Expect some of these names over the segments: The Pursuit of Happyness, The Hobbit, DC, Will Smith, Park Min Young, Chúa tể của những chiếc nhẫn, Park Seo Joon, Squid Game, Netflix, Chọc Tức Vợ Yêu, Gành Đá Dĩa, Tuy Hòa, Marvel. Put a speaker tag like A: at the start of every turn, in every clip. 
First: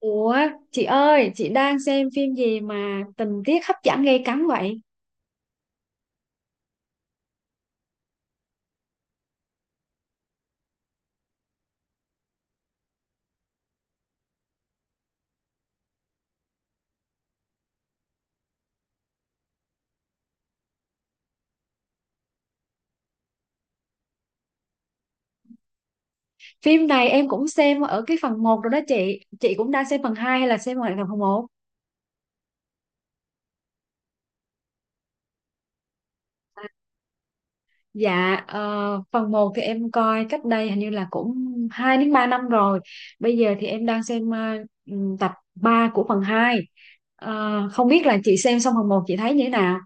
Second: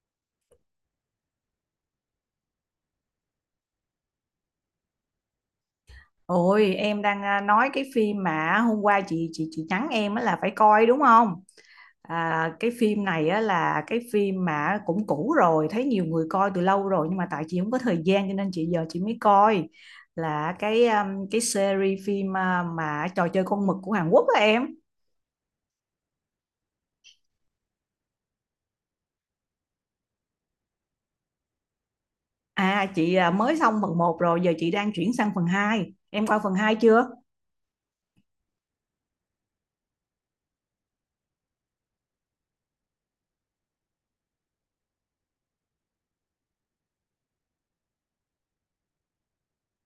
A: Ủa, chị ơi, chị đang xem phim gì mà tình tiết hấp dẫn gay cấn vậy?
B: Ôi em đang nói cái phim mà hôm qua chị nhắn em á là phải coi đúng không? À, cái phim này á là cái phim mà cũng cũ rồi, thấy nhiều người coi từ lâu rồi nhưng mà tại chị không có thời gian cho nên chị giờ chị mới coi là cái series phim à, mà Trò Chơi Con Mực của Hàn Quốc á em.
A: Phim này em cũng xem ở cái phần một rồi đó chị. Chị cũng đang xem phần 2 hay là xem lại phần một?
B: À chị à, mới xong phần một rồi giờ chị đang chuyển sang phần hai. Em coi phần 2 chưa?
A: Dạ, phần một thì em coi cách đây hình như là cũng 2 đến 3 năm rồi. Bây giờ thì em đang xem tập 3 của phần 2. Không biết là chị xem xong phần một chị thấy như thế nào?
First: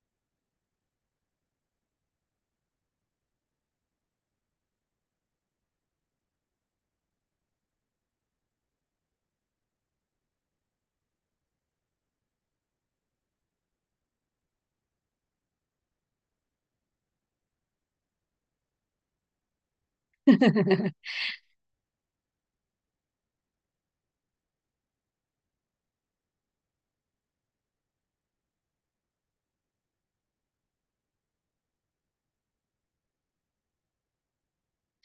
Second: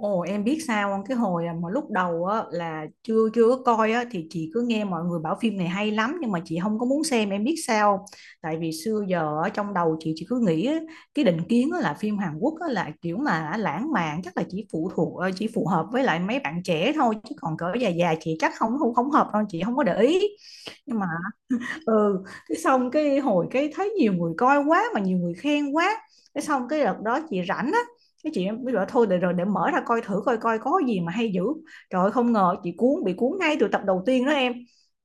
B: Ồ em biết sao không? Cái hồi à, mà lúc đầu á, là chưa chưa có coi á, thì chị cứ nghe mọi người bảo phim này hay lắm nhưng mà chị không có muốn xem, em biết sao không? Tại vì xưa giờ ở trong đầu chị cứ nghĩ á, cái định kiến á, là phim Hàn Quốc á, là kiểu mà lãng mạn chắc là chỉ phụ thuộc ờ, chỉ phù hợp với lại mấy bạn trẻ thôi chứ còn cỡ già già chị chắc không không không hợp đâu, chị không có để ý. Nhưng mà ừ, cái xong cái hồi cái thấy nhiều người coi quá mà nhiều người khen quá, cái xong cái đợt đó chị rảnh á, cái chị mới bảo thôi để rồi để mở ra coi thử coi coi có gì mà hay dữ. Trời ơi, không ngờ chị cuốn, bị cuốn ngay từ tập đầu tiên đó em.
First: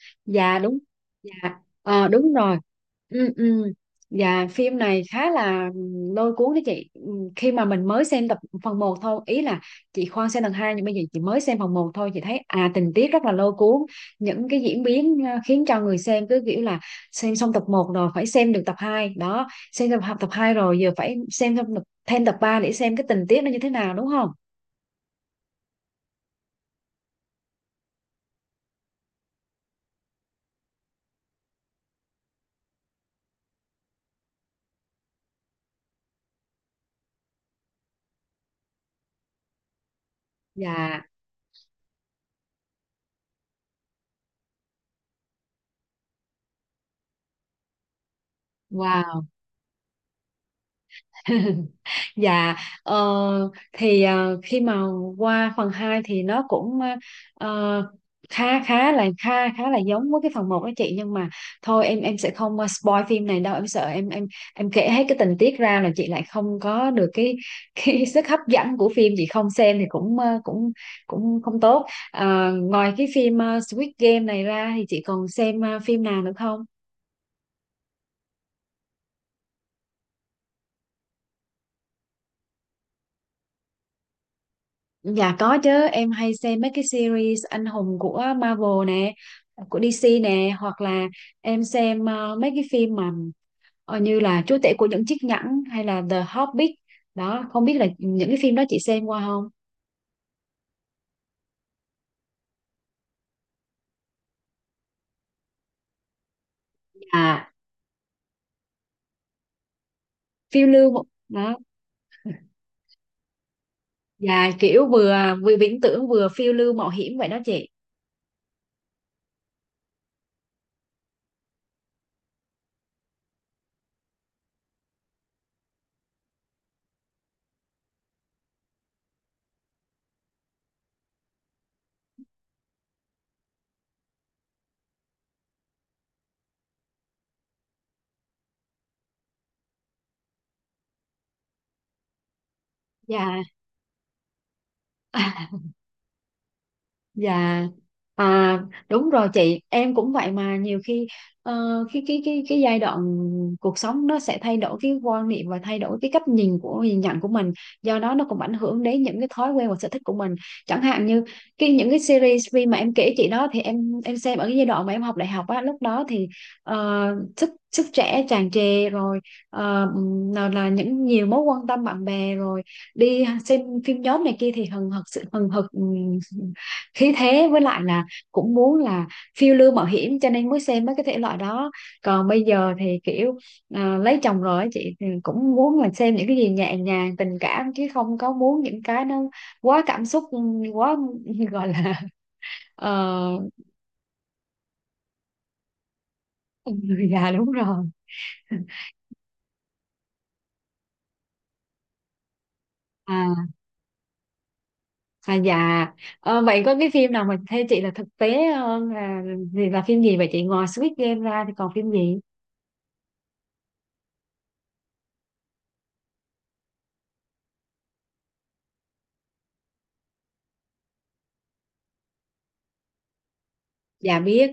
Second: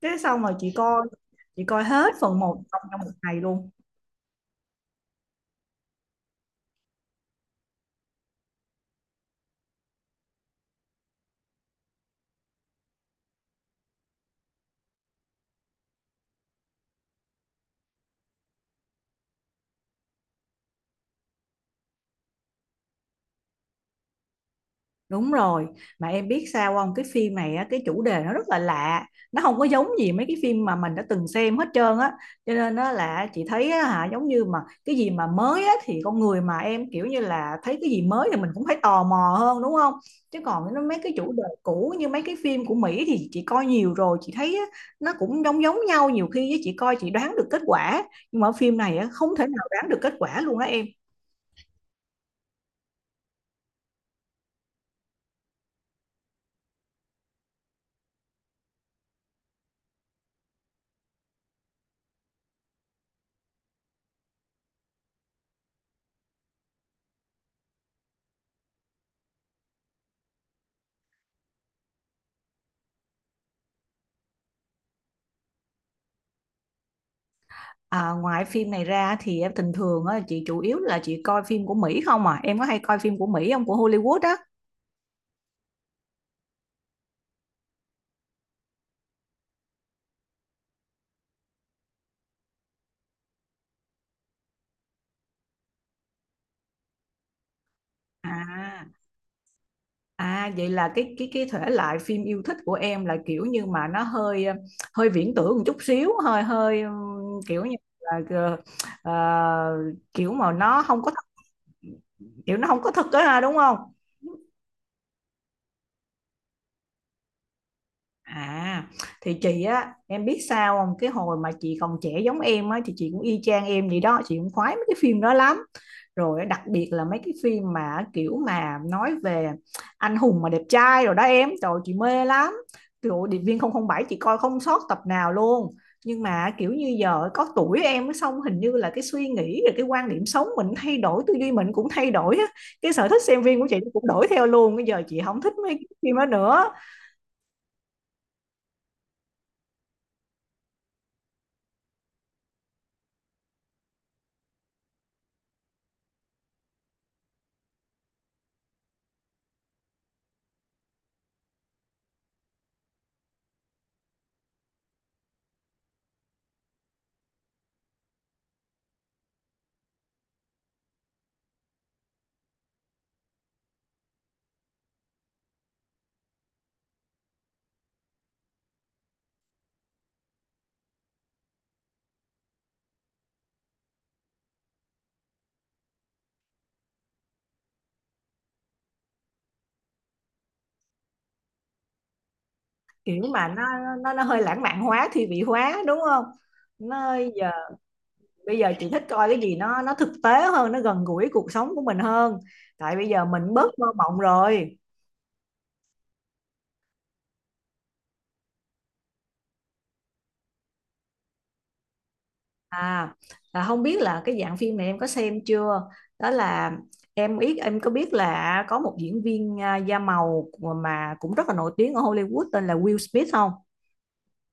B: Cái xong rồi
A: Dạ,
B: chị
A: đúng.
B: coi,
A: Dạ.
B: chị coi
A: Ờ,
B: hết
A: đúng
B: phần
A: rồi.
B: 1 trong trong một
A: Ừ,
B: ngày luôn.
A: ừ, dạ, phim này khá là lôi cuốn đấy chị. Ừ, khi mà mình mới xem tập phần một thôi ý là chị khoan xem lần hai, nhưng bây giờ chị mới xem phần một thôi chị thấy à tình tiết rất là lôi cuốn, những cái diễn biến à, khiến cho người xem cứ kiểu là xem xong tập một rồi phải xem được tập 2 đó, xem tập tập 2 rồi giờ phải xem thêm tập 3 để xem cái tình tiết nó như thế nào đúng không.
B: Đúng rồi, mà em biết sao không? Cái phim này á, cái chủ đề nó rất là lạ, nó không có giống gì mấy cái phim mà mình đã từng xem hết trơn á. Cho nên nó là chị thấy á, hả giống như mà cái gì mà mới á thì con người mà em kiểu như là thấy cái gì mới thì mình cũng phải tò mò hơn đúng không? Chứ còn nó mấy
A: Dạ.
B: cái chủ đề cũ như mấy cái phim của Mỹ thì chị coi nhiều rồi, chị thấy á, nó cũng giống giống nhau, nhiều khi á, chị coi chị đoán được kết quả, nhưng mà ở phim này á,
A: Wow.
B: không thể nào đoán được kết quả luôn đó em.
A: Dạ. ờ, thì ờ, khi mà qua phần 2 thì nó cũng ờ, khá khá là giống với cái phần một đó chị, nhưng mà thôi em sẽ không spoil phim này đâu, em sợ em kể hết cái tình tiết ra là chị lại không có được cái sức hấp dẫn của phim, chị không xem thì cũng cũng cũng không tốt. Ờ, ngoài cái phim Squid Game này ra thì chị còn xem phim nào nữa không?
B: À, ngoài phim này ra thì em bình thường á, chị chủ yếu là chị coi phim của Mỹ không à? Em có hay coi phim của Mỹ không? Của Hollywood á?
A: Dạ có chứ, em hay xem mấy cái series anh hùng của Marvel nè, của DC nè, hoặc là em xem mấy cái phim mà như là Chúa tể của những chiếc nhẫn hay là The Hobbit. Đó, không biết là những cái phim đó chị
B: À,
A: xem qua không?
B: à vậy là cái thể loại phim yêu thích của em là kiểu như mà nó hơi hơi viễn tưởng một chút xíu, hơi hơi
A: À,
B: kiểu như là ờ, kiểu mà
A: phiêu
B: nó
A: lưu mộ-
B: không có thật,
A: đó.
B: kiểu nó không có thật á ha, đúng không?
A: Dạ kiểu vừa vừa viễn tưởng vừa phiêu lưu mạo hiểm vậy đó chị.
B: À, thì chị á, em biết sao không? Cái hồi mà chị còn trẻ giống em á, thì chị cũng y chang em vậy đó, chị cũng khoái mấy cái phim đó lắm. Rồi đặc biệt là mấy cái phim mà kiểu mà nói về anh hùng mà đẹp trai rồi đó em, trời ơi, chị mê lắm. Kiểu Điệp viên không không bảy chị coi không sót tập nào luôn. Nhưng mà kiểu như giờ có tuổi em á, xong hình như là cái suy nghĩ rồi cái quan điểm sống mình thay đổi, tư duy mình cũng thay đổi á. Cái sở thích
A: Dạ.
B: xem phim của chị cũng đổi theo luôn. Bây giờ chị không thích mấy cái phim đó nữa.
A: Dạ. À, đúng rồi chị, em cũng vậy, mà nhiều khi ờ, cái giai đoạn cuộc sống nó sẽ thay đổi cái quan niệm và thay đổi cái cách nhìn của nhìn nhận của mình, do đó nó cũng ảnh hưởng đến những cái thói quen và sở thích của mình. Chẳng hạn như cái những cái series phim mà em kể chị đó thì em xem ở cái giai đoạn mà em học đại học á, lúc đó thì ờ, sức sức trẻ tràn trề rồi, ờ, nào là những nhiều mối quan tâm bạn bè rồi đi xem phim nhóm này kia thì hừng hực sự hừng hực khí thế với lại là cũng muốn là phiêu lưu mạo hiểm, cho nên mới xem mấy cái thể loại đó. Còn bây giờ thì kiểu à, lấy chồng rồi á chị, thì cũng muốn là xem những cái gì nhẹ nhàng tình cảm chứ không có muốn những cái nó quá cảm xúc, quá gọi là
B: Kiểu
A: ờ,
B: mà nó hơi lãng mạn hóa, thi vị hóa đúng không?
A: người
B: Nó
A: già,
B: giờ
A: đúng rồi.
B: bây giờ chị thích coi cái gì nó thực tế hơn, nó gần gũi cuộc sống của mình hơn, tại bây giờ
A: À,
B: mình bớt mơ mộng rồi.
A: à dạ. Ờ, vậy có cái phim nào mà theo chị là thực tế là thì là phim gì vậy chị, ngoài Squid Game ra thì còn phim gì?
B: À là không biết là cái dạng phim này em có xem chưa? Đó là em biết, em có biết là có một diễn viên à, da màu mà cũng rất là nổi tiếng ở Hollywood tên là Will Smith không?
A: Dạ biết.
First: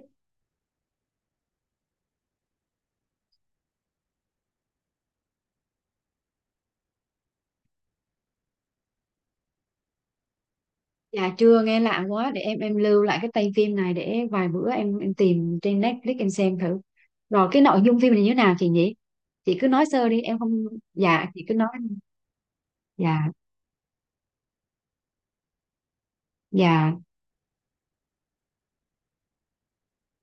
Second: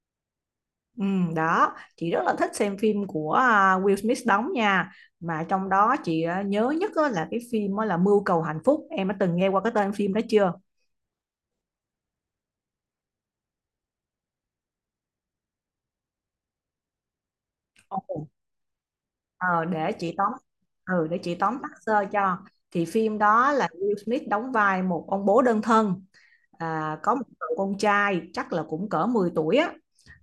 B: Ừ, đó chị rất là thích xem phim của à, Will Smith đóng nha, mà trong đó chị à, nhớ nhất á là cái phim á là Mưu Cầu Hạnh Phúc, em đã từng nghe qua cái tên phim đó chưa?
A: Dạ chưa nghe, lạ quá, để em lưu lại cái tay phim này để vài bữa em tìm trên Netflix em xem thử. Rồi cái nội dung phim này
B: Ồ.
A: như thế nào chị nhỉ? Chị
B: Ờ,
A: cứ nói
B: để
A: sơ
B: chị
A: đi
B: tóm,
A: em không.
B: ừ, để
A: Dạ
B: chị
A: chị cứ
B: tóm
A: nói.
B: tắt sơ cho. Thì phim
A: Dạ.
B: đó là Will Smith đóng vai một ông bố đơn thân
A: Dạ.
B: à, có một cậu con trai chắc là cũng cỡ 10 tuổi á,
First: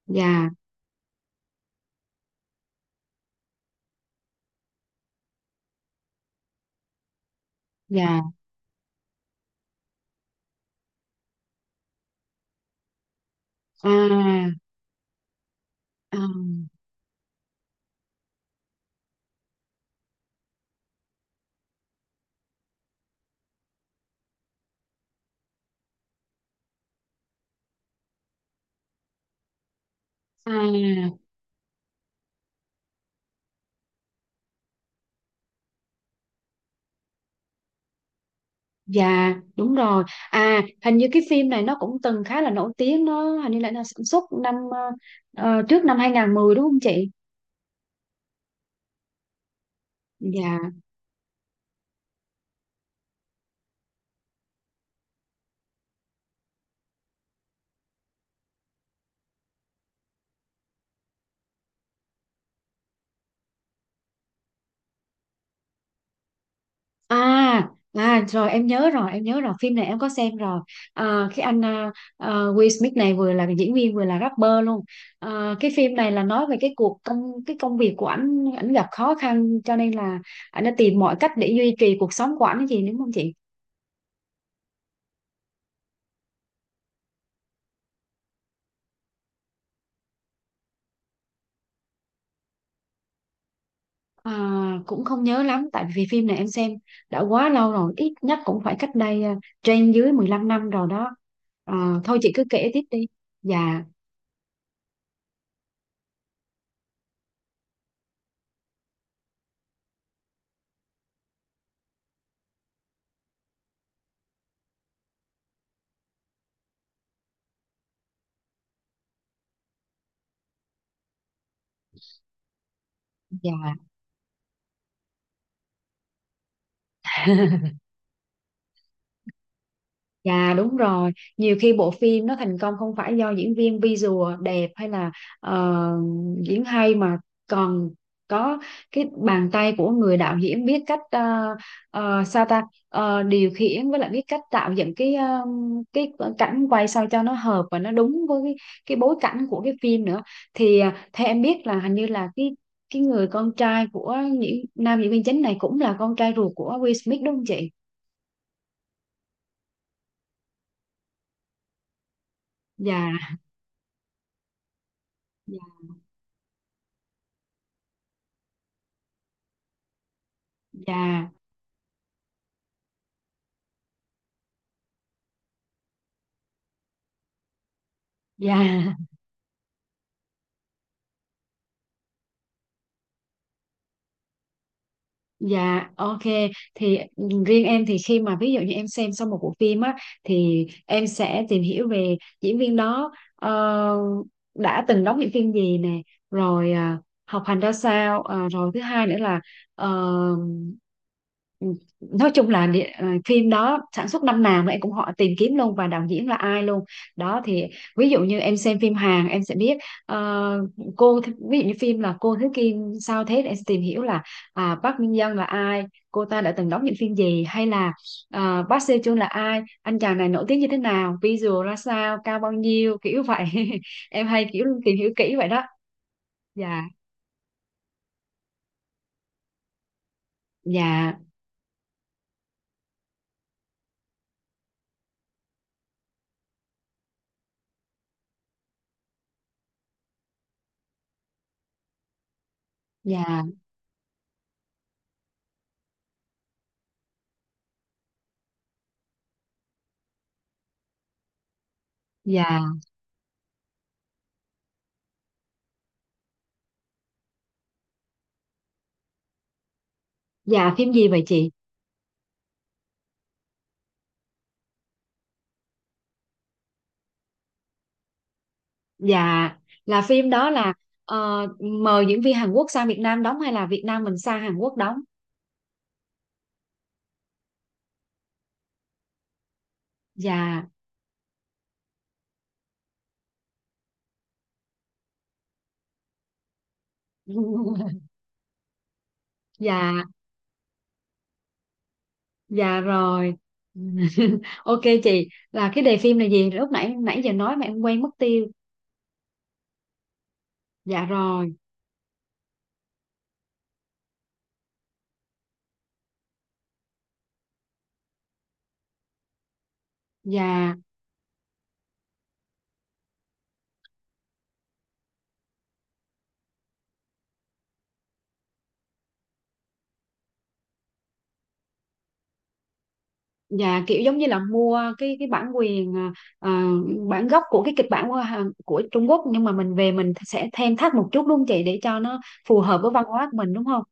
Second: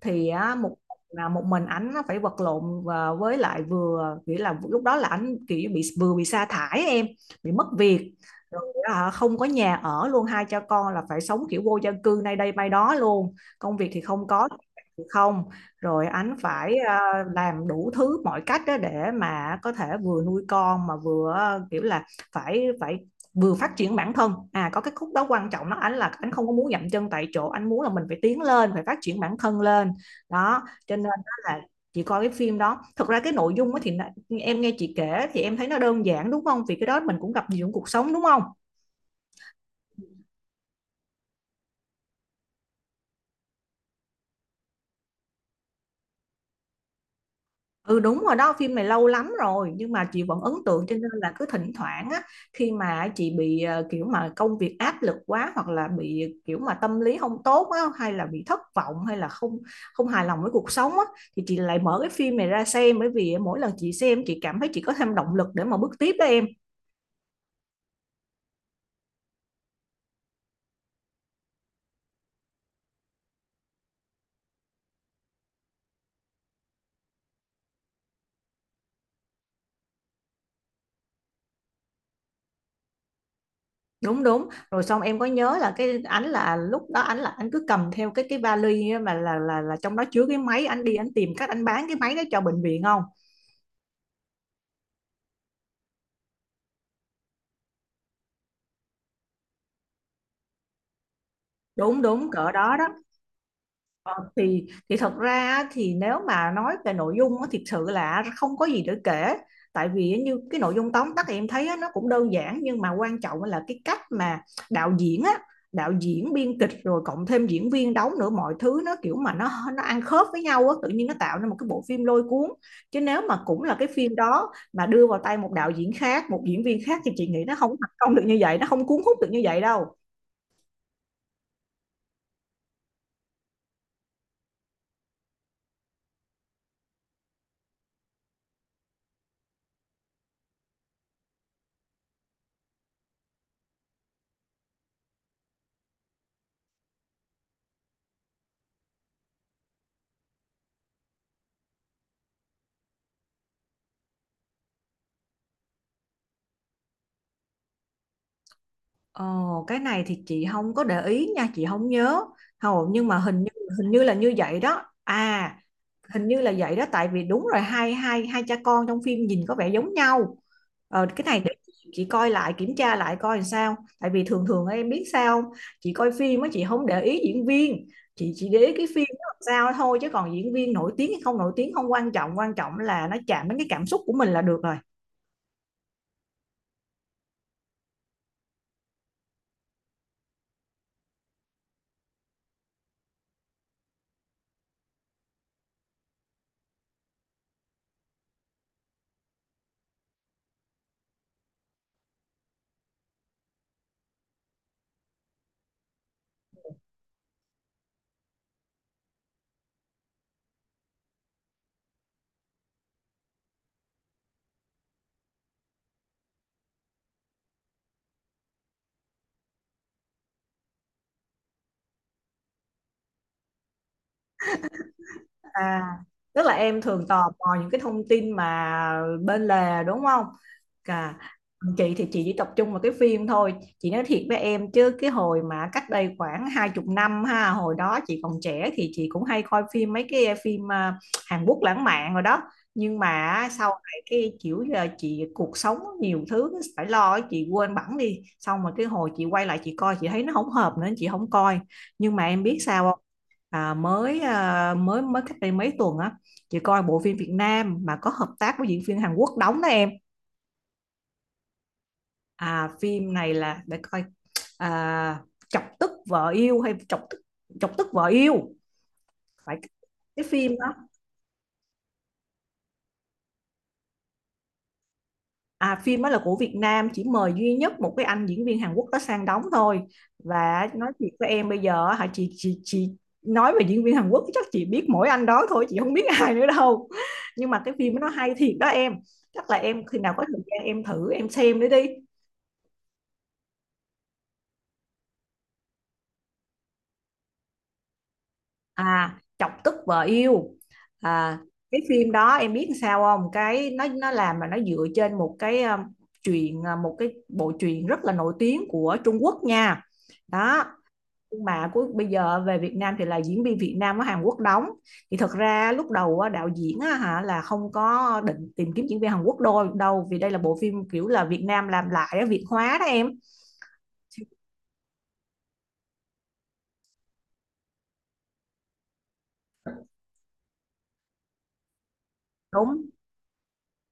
B: thì
A: Dạ.
B: á, một là một mình ảnh á phải vật lộn và với lại vừa nghĩa là lúc đó là ảnh kiểu bị, vừa bị sa thải em, bị mất việc
A: Dạ.
B: rồi á, không có nhà ở luôn, hai cha con là phải sống kiểu vô gia cư nay đây mai đó luôn, công việc thì không có,
A: À.
B: thì không, rồi
A: À.
B: ảnh phải à, làm đủ thứ mọi cách đó để mà có thể vừa nuôi con mà vừa à, kiểu là phải phải vừa phát triển bản thân. À có cái khúc đó quan trọng, nó anh là anh không có muốn dậm chân tại chỗ, anh muốn là mình phải tiến lên, phải phát triển bản thân lên. Đó cho nên
A: À.
B: đó là chị coi cái phim đó. Thật ra cái nội dung á thì em nghe chị kể thì em thấy nó đơn giản đúng không, vì cái đó mình cũng gặp nhiều trong cuộc sống đúng không?
A: Dạ đúng rồi. À hình như cái phim này nó cũng từng khá là nổi tiếng, nó hình như là nó sản xuất năm trước năm 2010 đúng không chị?
B: Ừ đúng rồi đó, phim này lâu lắm rồi nhưng mà chị vẫn ấn
A: Dạ.
B: tượng cho nên là cứ thỉnh thoảng á, khi mà chị bị ờ, kiểu mà công việc áp lực quá hoặc là bị kiểu mà tâm lý không tốt á hay là bị thất vọng hay là không, không hài lòng với cuộc sống á, thì chị lại mở cái phim này ra xem, bởi vì mỗi lần chị xem chị cảm thấy chị có thêm động lực để mà bước tiếp đó em.
A: À, à rồi em nhớ rồi, em nhớ rồi, phim này em có xem rồi. À, cái anh à, à, Will Smith này vừa là diễn viên vừa là rapper luôn. À, cái phim này là nói về cái cuộc công cái công việc của ảnh, ảnh gặp khó khăn cho nên là ảnh đã tìm mọi cách để duy trì cuộc sống của ảnh gì, đúng không chị?
B: Đúng đúng. Rồi xong em có nhớ là cái ảnh là lúc đó ảnh là anh cứ cầm theo cái vali á, mà là trong đó chứa cái máy, anh đi anh tìm cách anh bán cái máy đó cho bệnh viện không?
A: À, cũng không nhớ lắm tại vì phim này em xem đã quá lâu rồi, ít nhất cũng phải cách đây trên dưới 15 năm rồi đó. À,
B: Đúng
A: thôi
B: đúng
A: chị cứ
B: cỡ
A: kể
B: đó
A: tiếp
B: đó.
A: đi. Dạ.
B: Ờ, thì thật ra á, thì nếu mà nói về nội dung á, thiệt sự là không có gì để kể, tại vì á, như cái nội dung tóm tắt em thấy á, nó cũng đơn giản, nhưng mà quan trọng là cái cách mà đạo diễn á, đạo diễn biên kịch rồi cộng thêm diễn viên đóng nữa, mọi thứ nó kiểu mà nó ăn khớp với nhau á, tự nhiên nó tạo nên một cái bộ phim lôi cuốn. Chứ nếu mà cũng
A: Dạ.
B: là cái phim đó mà đưa vào tay một đạo diễn khác, một diễn viên khác thì chị nghĩ nó không thành công được như vậy, nó không cuốn hút được như vậy đâu.
A: Dạ đúng rồi, nhiều khi bộ phim nó thành công không phải do diễn viên visual đẹp hay là ờ, diễn hay, mà còn có cái bàn tay của người đạo diễn biết cách sao ta. Ờ, điều khiển với lại biết cách tạo dựng cái cái cảnh quay sao cho nó hợp và nó đúng với cái bối cảnh của cái phim nữa. Thì theo em biết là hình như là cái người con trai của những nam diễn viên chính này cũng là con trai ruột của Will Smith, đúng không chị?
B: Ồ, cái này thì chị không có để ý nha, chị không nhớ. Hầu nhưng
A: Dạ,
B: mà hình như là như vậy đó. À,
A: dạ,
B: hình như là vậy đó, tại vì đúng rồi, hai hai hai cha con trong phim nhìn có vẻ giống nhau. Ờ, cái này để chị coi lại, kiểm tra lại coi làm sao. Tại vì thường thường em biết sao không? Chị coi phim á chị không để ý diễn viên, chị chỉ
A: dạ.
B: để ý cái
A: Dạ.
B: phim nó làm sao thôi, chứ còn diễn viên nổi tiếng hay không nổi tiếng không quan trọng, quan trọng là nó chạm đến cái cảm xúc của mình là được rồi.
A: Dạ, ok. Thì riêng em thì khi mà ví dụ như em xem xong một bộ phim á thì em sẽ tìm hiểu về diễn viên đó đã từng đóng những phim gì nè, rồi học hành ra sao, rồi thứ hai nữa là ờ, nói chung là phim đó sản xuất năm nào mà em cũng họ tìm kiếm luôn, và đạo diễn là ai luôn. Đó thì ví dụ như em xem phim Hàn em sẽ biết ờ, ví dụ như phim là cô Thứ Kim sao thế, để em sẽ tìm hiểu là à, Park Min Young là ai, cô ta đã từng đóng những phim gì, hay là à, Park Seo Joon là ai, anh chàng này nổi tiếng như thế nào, visual ra sao, cao bao nhiêu, kiểu vậy. Em hay kiểu tìm hiểu kỹ vậy đó.
B: À, tức là em
A: Dạ.
B: thường tò mò những cái thông tin mà bên lề đúng không? Cả
A: Dạ.
B: chị thì chị chỉ tập trung vào cái phim thôi. Chị nói thiệt với em chứ cái hồi mà cách đây khoảng hai chục năm ha, hồi đó chị còn trẻ thì chị cũng hay coi phim mấy cái phim à, Hàn Quốc lãng mạn rồi đó. Nhưng
A: Dạ.
B: mà sau này cái kiểu là chị cuộc sống nhiều thứ phải lo ấy, chị quên bẵng đi. Xong mà cái hồi chị quay lại chị coi, chị thấy nó không hợp nữa chị không coi. Nhưng mà em biết
A: Dạ.
B: sao, à, mới mới cách đây mấy tuần á, chị coi bộ phim Việt Nam mà có hợp tác với diễn viên Hàn Quốc đóng đó em.
A: Dạ phim gì vậy chị?
B: À phim này là để coi, à, Chọc Tức Vợ Yêu hay Chọc Tức Vợ Yêu
A: Dạ
B: phải,
A: là
B: cái
A: phim đó
B: phim
A: là
B: đó.
A: mời diễn viên Hàn Quốc sang Việt Nam đóng hay là Việt Nam mình sang Hàn Quốc đóng?
B: À, phim đó là của Việt Nam chỉ mời duy nhất một cái anh diễn viên Hàn Quốc đó sang đóng thôi,
A: Dạ.
B: và nói thiệt với em bây giờ hả, chị nói về diễn viên Hàn Quốc chắc chị biết mỗi anh đó thôi, chị không biết ai nữa đâu. Nhưng mà cái phim đó nó hay thiệt đó em, chắc là em khi
A: Dạ.
B: nào có thời gian em thử em xem nữa đi.
A: Dạ rồi. Ok chị, là cái đề phim là gì lúc nãy, nãy giờ nói mà em quên mất tiêu.
B: À Chọc Tức Vợ Yêu.
A: Dạ
B: À
A: rồi.
B: cái phim đó em biết sao không, cái nó làm mà nó dựa trên một cái truyện, một cái bộ truyện rất là nổi tiếng của Trung Quốc nha. Đó,
A: Dạ.
B: nhưng mà cuối bây giờ về Việt Nam thì là diễn viên Việt Nam ở Hàn Quốc đóng. Thì thật ra lúc đầu á, đạo diễn hả là không có định tìm kiếm diễn viên Hàn Quốc đôi đâu, vì đây là bộ phim kiểu là Việt Nam làm lại, Việt hóa đó em.
A: Dạ kiểu giống như là mua cái bản quyền à, bản gốc của cái kịch bản của của Trung Quốc, nhưng mà mình về mình sẽ thêm thắt một chút đúng không chị, để cho nó phù hợp
B: đúng
A: với văn hóa của mình, đúng không?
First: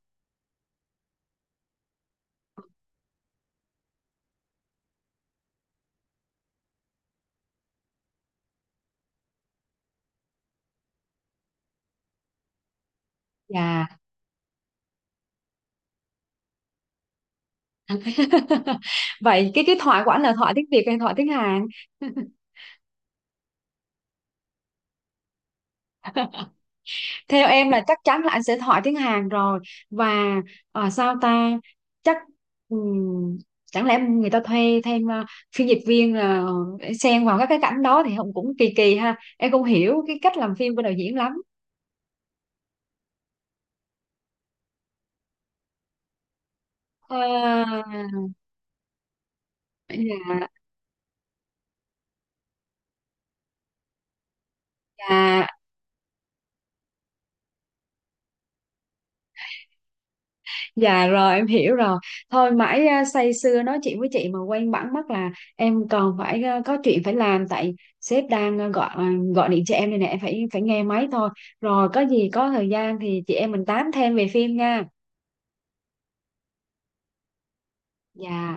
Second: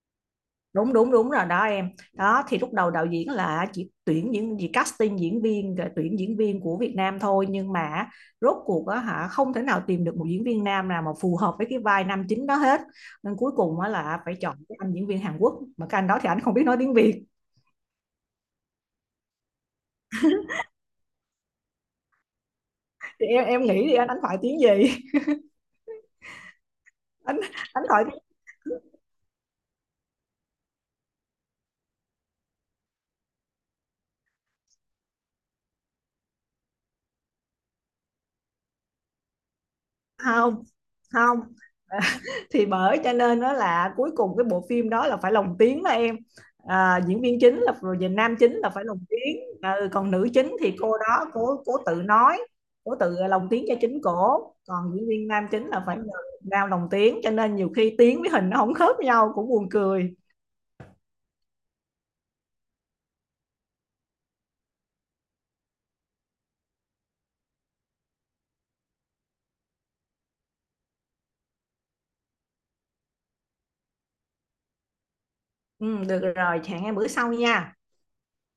B: đúng đúng đúng rồi đó em. Đó thì lúc đầu đạo diễn là chỉ tuyển những gì casting diễn viên, rồi tuyển diễn viên của Việt Nam thôi, nhưng mà rốt cuộc á hả không thể nào tìm được một diễn viên nam nào mà phù hợp với cái vai nam chính đó hết. Nên cuối cùng
A: Dạ.
B: á là phải chọn cái anh diễn viên Hàn Quốc, mà cái anh đó thì anh không biết nói tiếng Việt.
A: Vậy cái thoại của anh là thoại tiếng Việt hay thoại tiếng Hàn?
B: Thì em nghĩ thì anh đánh thoại tiếng gì? Đánh,
A: Theo em là
B: đánh
A: chắc
B: thoại
A: chắn
B: tiếng
A: là anh sẽ hỏi tiếng Hàn rồi. Và sao ta, chắc ừm, chẳng lẽ người ta thuê thêm phiên dịch viên là để xen vào các cái cảnh đó, thì không cũng kỳ kỳ ha, em không hiểu cái cách làm
B: không.
A: phim của đạo diễn lắm.
B: Không. Thì bởi cho nên đó là cuối cùng cái bộ phim đó là phải lồng tiếng đó em. À,
A: Ờ,
B: diễn viên chính là rồi về nam chính là phải lồng tiếng. Ừ, còn nữ chính thì cô đó cô tự nói, cô tự lồng tiếng cho chính cổ, còn diễn viên nam
A: dạ.
B: chính là phải nhờ nào lồng tiếng, cho nên nhiều khi tiếng với hình nó không khớp nhau cũng buồn cười.
A: Dạ rồi em hiểu rồi. Thôi mãi say sưa nói chuyện với chị mà quên bẵng mất là em còn phải có chuyện phải làm. Tại sếp đang gọi gọi điện cho em đây nè, em phải phải nghe máy thôi. Rồi có gì có thời gian thì chị em mình tám thêm về phim nha.
B: Ừ, được rồi, hẹn em bữa sau nha.
A: Dạ.